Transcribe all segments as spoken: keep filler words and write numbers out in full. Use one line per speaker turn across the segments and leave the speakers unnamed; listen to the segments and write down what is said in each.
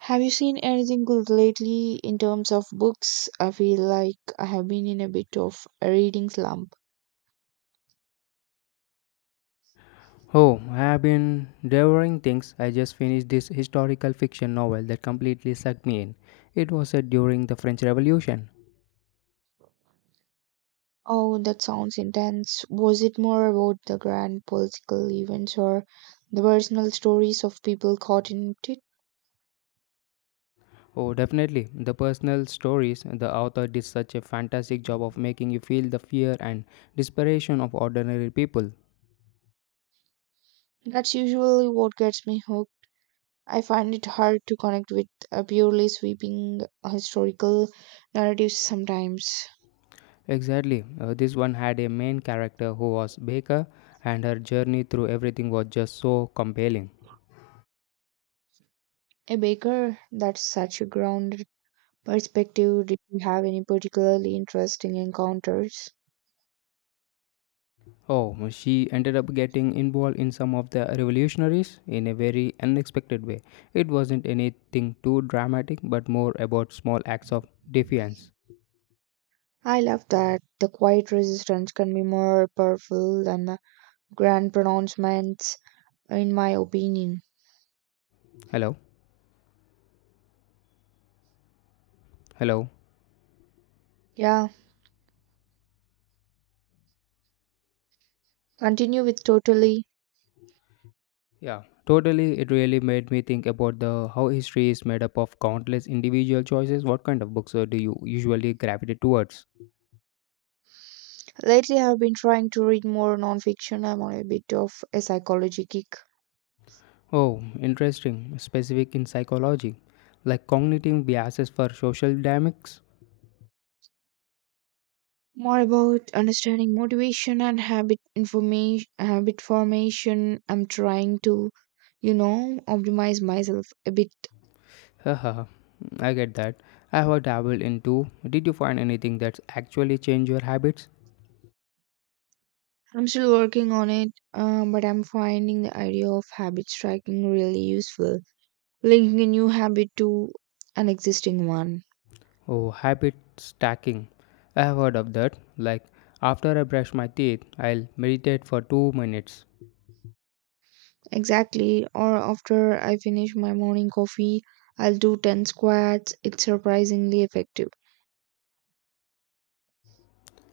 Have you seen anything good lately in terms of books? I feel like I have been in a bit of a reading slump.
Oh, I have been devouring things. I just finished this historical fiction novel that completely sucked me in. It was set during the French Revolution.
Oh, that sounds intense. Was it more about the grand political events or the personal stories of people caught in it?
Oh, definitely. The personal stories, the author did such a fantastic job of making you feel the fear and desperation of ordinary people.
That's usually what gets me hooked. I find it hard to connect with a purely sweeping historical narrative sometimes.
Exactly. Uh, this one had a main character who was Baker, and her journey through everything was just so compelling.
A baker, that's such a grounded perspective. Did you have any particularly interesting encounters?
Oh, she ended up getting involved in some of the revolutionaries in a very unexpected way. It wasn't anything too dramatic, but more about small acts of defiance.
I love that the quiet resistance can be more powerful than the grand pronouncements, in my opinion.
Hello? Hello?
Yeah, continue with totally.
Yeah, totally. It really made me think about the how history is made up of countless individual choices. What kind of books uh, do you usually gravitate towards?
Lately, I've been trying to read more nonfiction. I'm on a bit of a psychology kick.
Oh, interesting. Specific in psychology, like cognitive biases for social dynamics.
More about understanding motivation and habit information, habit formation. I'm trying to, you know, optimize myself a bit.
Haha, I get that. I have dabbled into. Did you find anything that's actually changed your habits?
I'm still working on it, um, but I'm finding the idea of habit striking really useful. Linking a new habit to an existing one.
Oh, habit stacking. I have heard of that. Like, after I brush my teeth, I'll meditate for two minutes.
Exactly. Or after I finish my morning coffee, I'll do ten squats. It's surprisingly effective.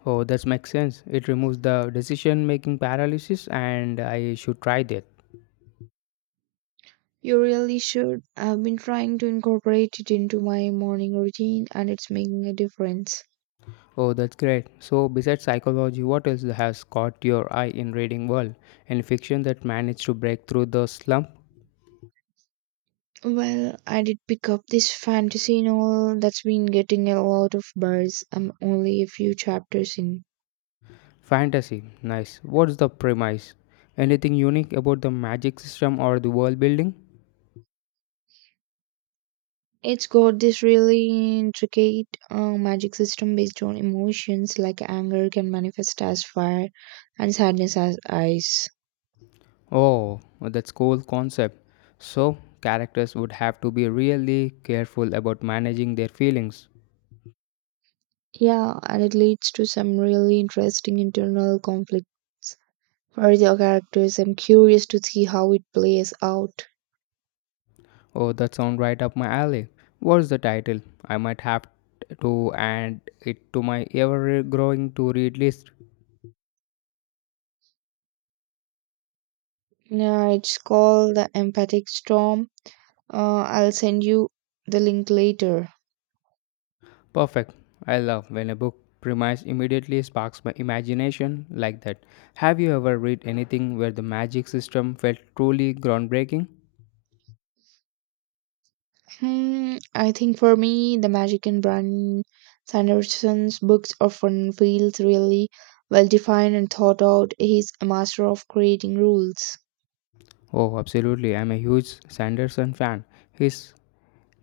Oh, that makes sense. It removes the decision making paralysis, and I should try that.
You really should. I've been trying to incorporate it into my morning routine and it's making a difference.
Oh, that's great. So, besides psychology, what else has caught your eye in reading world? Any fiction that managed to break through the slump?
Well, I did pick up this fantasy novel that's been getting a lot of buzz. I'm only a few chapters in.
Fantasy, nice. What's the premise? Anything unique about the magic system or the world building?
It's got this really intricate uh, magic system based on emotions, like anger can manifest as fire and sadness as ice.
Oh, that's cool concept. So, characters would have to be really careful about managing their feelings.
Yeah, and it leads to some really interesting internal conflicts for the characters. I'm curious to see how it plays out.
Oh, that sounds right up my alley. What's the title? I might have to add it to my ever growing to read list.
Yeah, it's called The Empathic Storm. Uh, I'll send you the link later.
Perfect. I love when a book premise immediately sparks my imagination like that. Have you ever read anything where the magic system felt truly groundbreaking?
Hmm, I think for me, the magic in Brian Sanderson's books often feels really well defined and thought out. He's a master of creating rules.
Oh, absolutely. I'm a huge Sanderson fan. His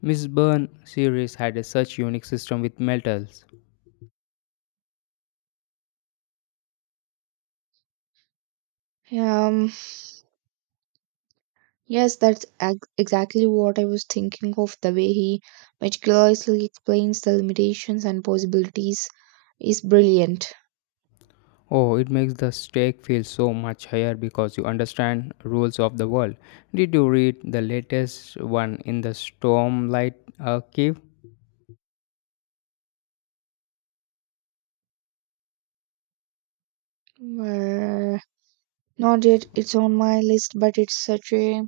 Miss Byrne series had a such unique system with metals.
Yeah, Um, yes, that's ex- exactly what I was thinking of. The way he meticulously explains the limitations and possibilities is brilliant.
Oh, it makes the stake feel so much higher because you understand rules of the world. Did you read the latest one in the Stormlight Archive?
Uh, Not yet, it's on my list, but it's such a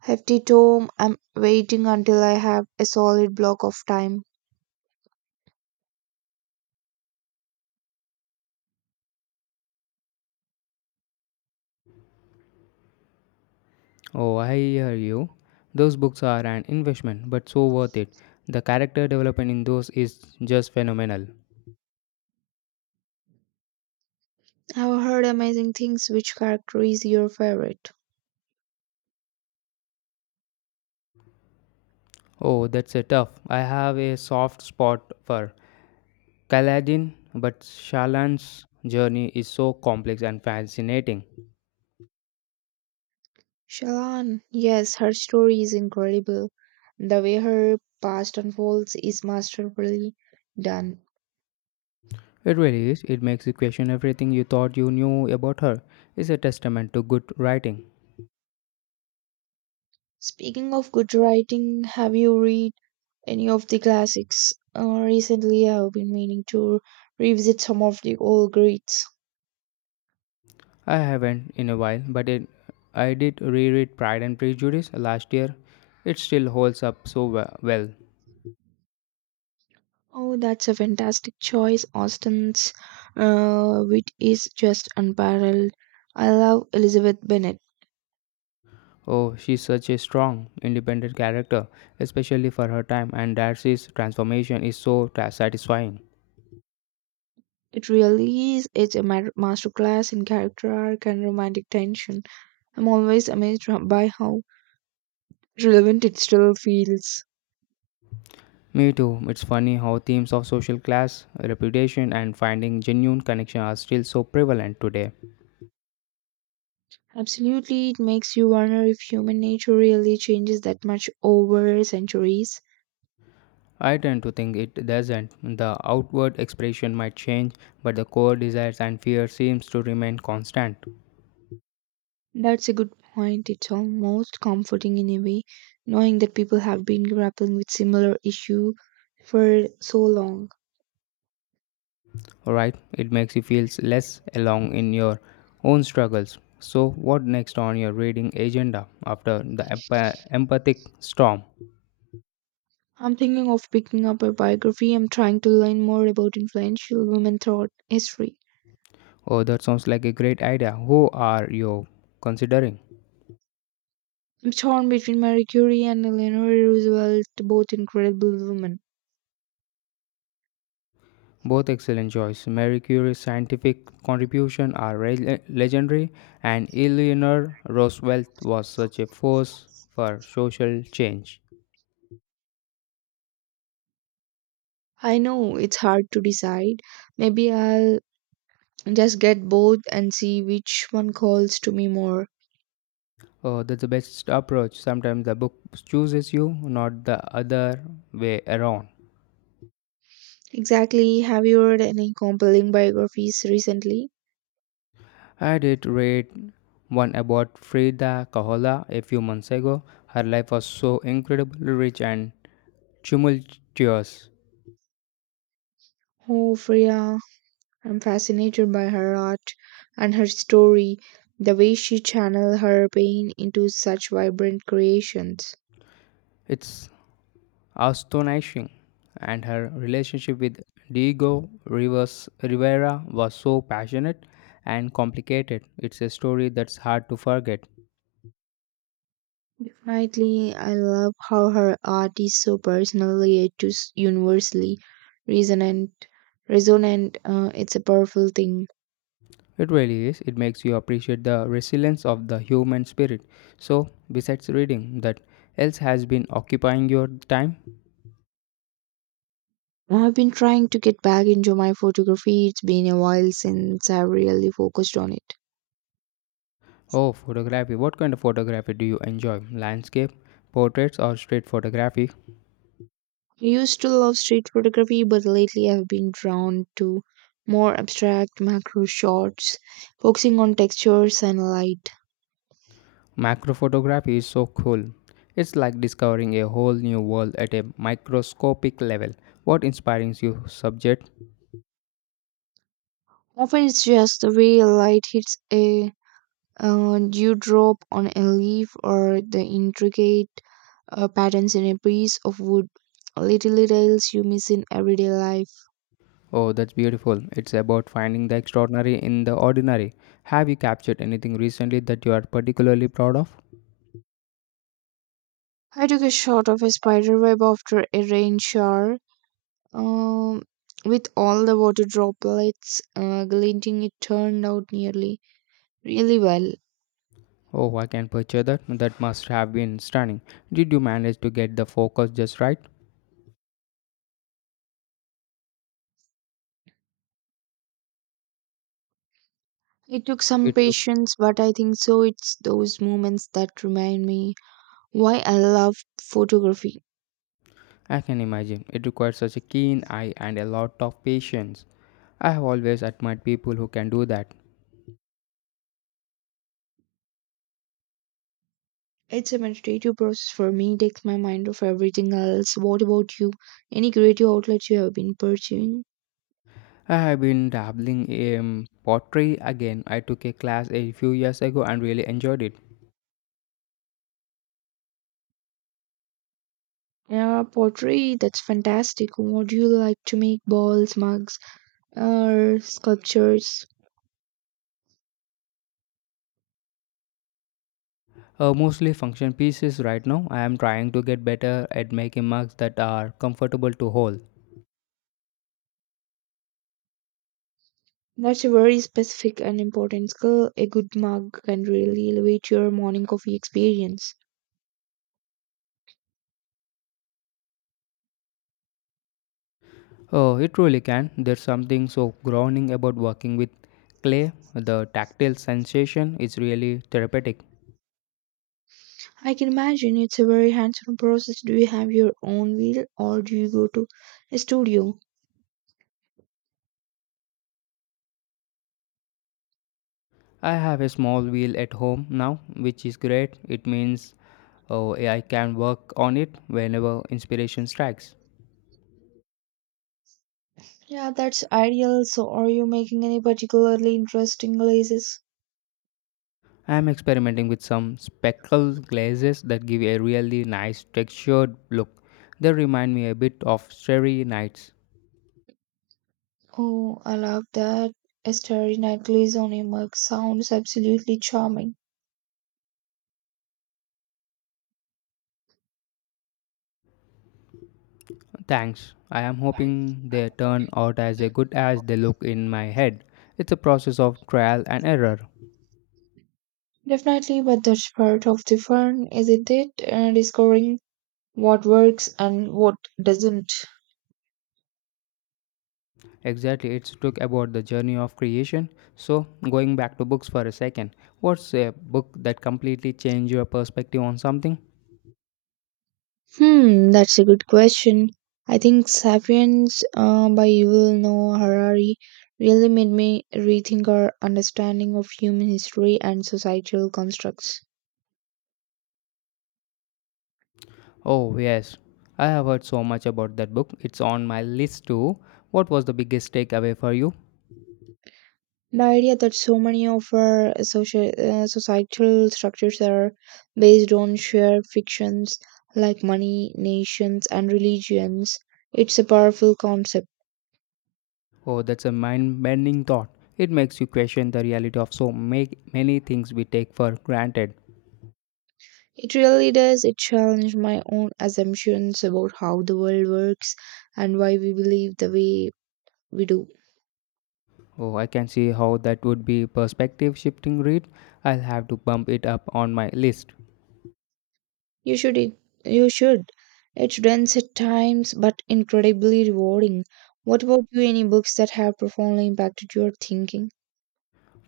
hefty tome. I'm waiting until I have a solid block of time.
Oh, I hear you. Those books are an investment, but so worth it. The character development in those is just phenomenal.
I've heard amazing things. Which character is your favorite?
Oh, that's a tough. I have a soft spot for Kaladin, but Shalan's journey is so complex and fascinating.
Shalon, yes, her story is incredible. The way her past unfolds is masterfully done.
It really is. It makes you question everything you thought you knew about her. It's a testament to good writing.
Speaking of good writing, have you read any of the classics? Uh, recently, I have been meaning to revisit some of the old greats.
I haven't in a while, but it, I did reread Pride and Prejudice last year. It still holds up so we- well.
Oh, that's a fantastic choice. Austen's uh, wit is just unparalleled. I love Elizabeth Bennet.
Oh, she's such a strong, independent character, especially for her time, and Darcy's transformation is so ta- satisfying.
It really is, it's a ma- masterclass in character arc and romantic tension. I'm always amazed ho- by how relevant it still feels.
Me too, it's funny how themes of social class, reputation, and finding genuine connection are still so prevalent today.
Absolutely, it makes you wonder if human nature really changes that much over centuries.
I tend to think it doesn't. The outward expression might change, but the core desires and fears seems to remain constant.
That's a good point. It's almost comforting in a way, knowing that people have been grappling with similar issue for so long.
Alright? It makes you feel less alone in your own struggles. So, what next on your reading agenda after the emp- empathic storm?
I'm thinking of picking up a biography. I'm trying to learn more about influential women throughout history.
Oh, that sounds like a great idea. Who are you considering?
Torn between Marie Curie and Eleanor Roosevelt, both incredible women.
Both excellent choice. Marie Curie's scientific contribution are re- legendary, and Eleanor Roosevelt was such a force for social change.
I know it's hard to decide. Maybe I'll just get both and see which one calls to me more.
Oh, that's the best approach. Sometimes the book chooses you, not the other way around.
Exactly. Have you read any compelling biographies recently?
I did read one about Frida Kahlo a few months ago. Her life was so incredibly rich and tumultuous.
Oh, Freya, I'm fascinated by her art and her story, the way she channeled her pain into such vibrant creations.
It's astonishing. And her relationship with Diego Rivers Rivera was so passionate and complicated. It's a story that's hard to forget.
Definitely, I love how her art is so personal yet just universally resonant. Resonant, uh, it's a powerful thing.
It really is. It makes you appreciate the resilience of the human spirit. So, besides reading, that else has been occupying your time?
I've been trying to get back into my photography. It's been a while since I really focused on it.
Oh, photography. What kind of photography do you enjoy? Landscape, portraits, or street photography?
I used to love street photography, but lately I've been drawn to more abstract macro shots, focusing on textures and light.
Macro photography is so cool. It's like discovering a whole new world at a microscopic level. What inspires you, subject?
Often it's just the way light hits a uh, dewdrop on a leaf or the intricate uh, patterns in a piece of wood. Little details you miss in everyday life.
Oh, that's beautiful. It's about finding the extraordinary in the ordinary. Have you captured anything recently that you are particularly proud of?
I took a shot of a spider web after a rain shower, Um, with all the water droplets uh, glinting, it turned out nearly really well.
Oh, I can picture that. That must have been stunning. Did you manage to get the focus just right?
It took some
It took
patience, but I think so. It's those moments that remind me why I love photography.
I can imagine. It requires such a keen eye and a lot of patience. I have always admired people who can do that.
It's a meditative process for me, it takes my mind off everything else. What about you? Any creative outlets you have been pursuing?
I have been dabbling in pottery again. I took a class a few years ago and really enjoyed it.
Yeah, pottery, that's fantastic. What do you like to make? Balls, mugs, or sculptures?
Uh, mostly function pieces right now. I am trying to get better at making mugs that are comfortable to hold.
That's a very specific and important skill. A good mug can really elevate your morning coffee experience.
Oh, it really can. There's something so grounding about working with clay. The tactile sensation is really therapeutic.
I can imagine it's a very hands on process. Do you have your own wheel or do you go to a studio?
I have a small wheel at home now, which is great. It means oh, I can work on it whenever inspiration strikes.
Yeah, that's ideal. So, are you making any particularly interesting glazes?
I am experimenting with some speckle glazes that give a really nice textured look. They remind me a bit of starry nights.
Oh, I love that. A starry night glaze on a mug sounds absolutely charming.
Thanks. I am hoping they turn out as good as they look in my head. It's a process of trial and error.
Definitely, but that's part of the fun, isn't it? Uh, discovering what works and what doesn't?
Exactly, it's took about the journey of creation. So, going back to books for a second, what's a book that completely changed your perspective on something?
Hmm, that's a good question. I think Sapiens uh, by Yuval Noah Harari really made me rethink our understanding of human history and societal constructs.
Oh, yes, I have heard so much about that book. It's on my list too. What was the biggest takeaway for you?
The idea that so many of our social, uh, societal structures are based on shared fictions like money, nations, and religions, it's a powerful concept.
Oh, that's a mind bending thought. It makes you question the reality of so make many things we take for granted.
It really does. It challenged my own assumptions about how the world works and why we believe the way we do.
Oh, I can see how that would be perspective shifting read. I'll have to bump it up on my list.
You should it, you should. It's dense at times but incredibly rewarding. What about you? Any books that have profoundly impacted your thinking?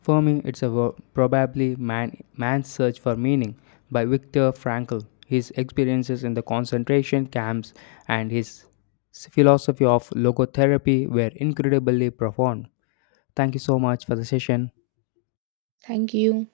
For me, it's a wo- probably man, Man's Search for Meaning by Viktor Frankl. His experiences in the concentration camps and his s- philosophy of logotherapy were incredibly profound. Thank you so much for the session.
Thank you.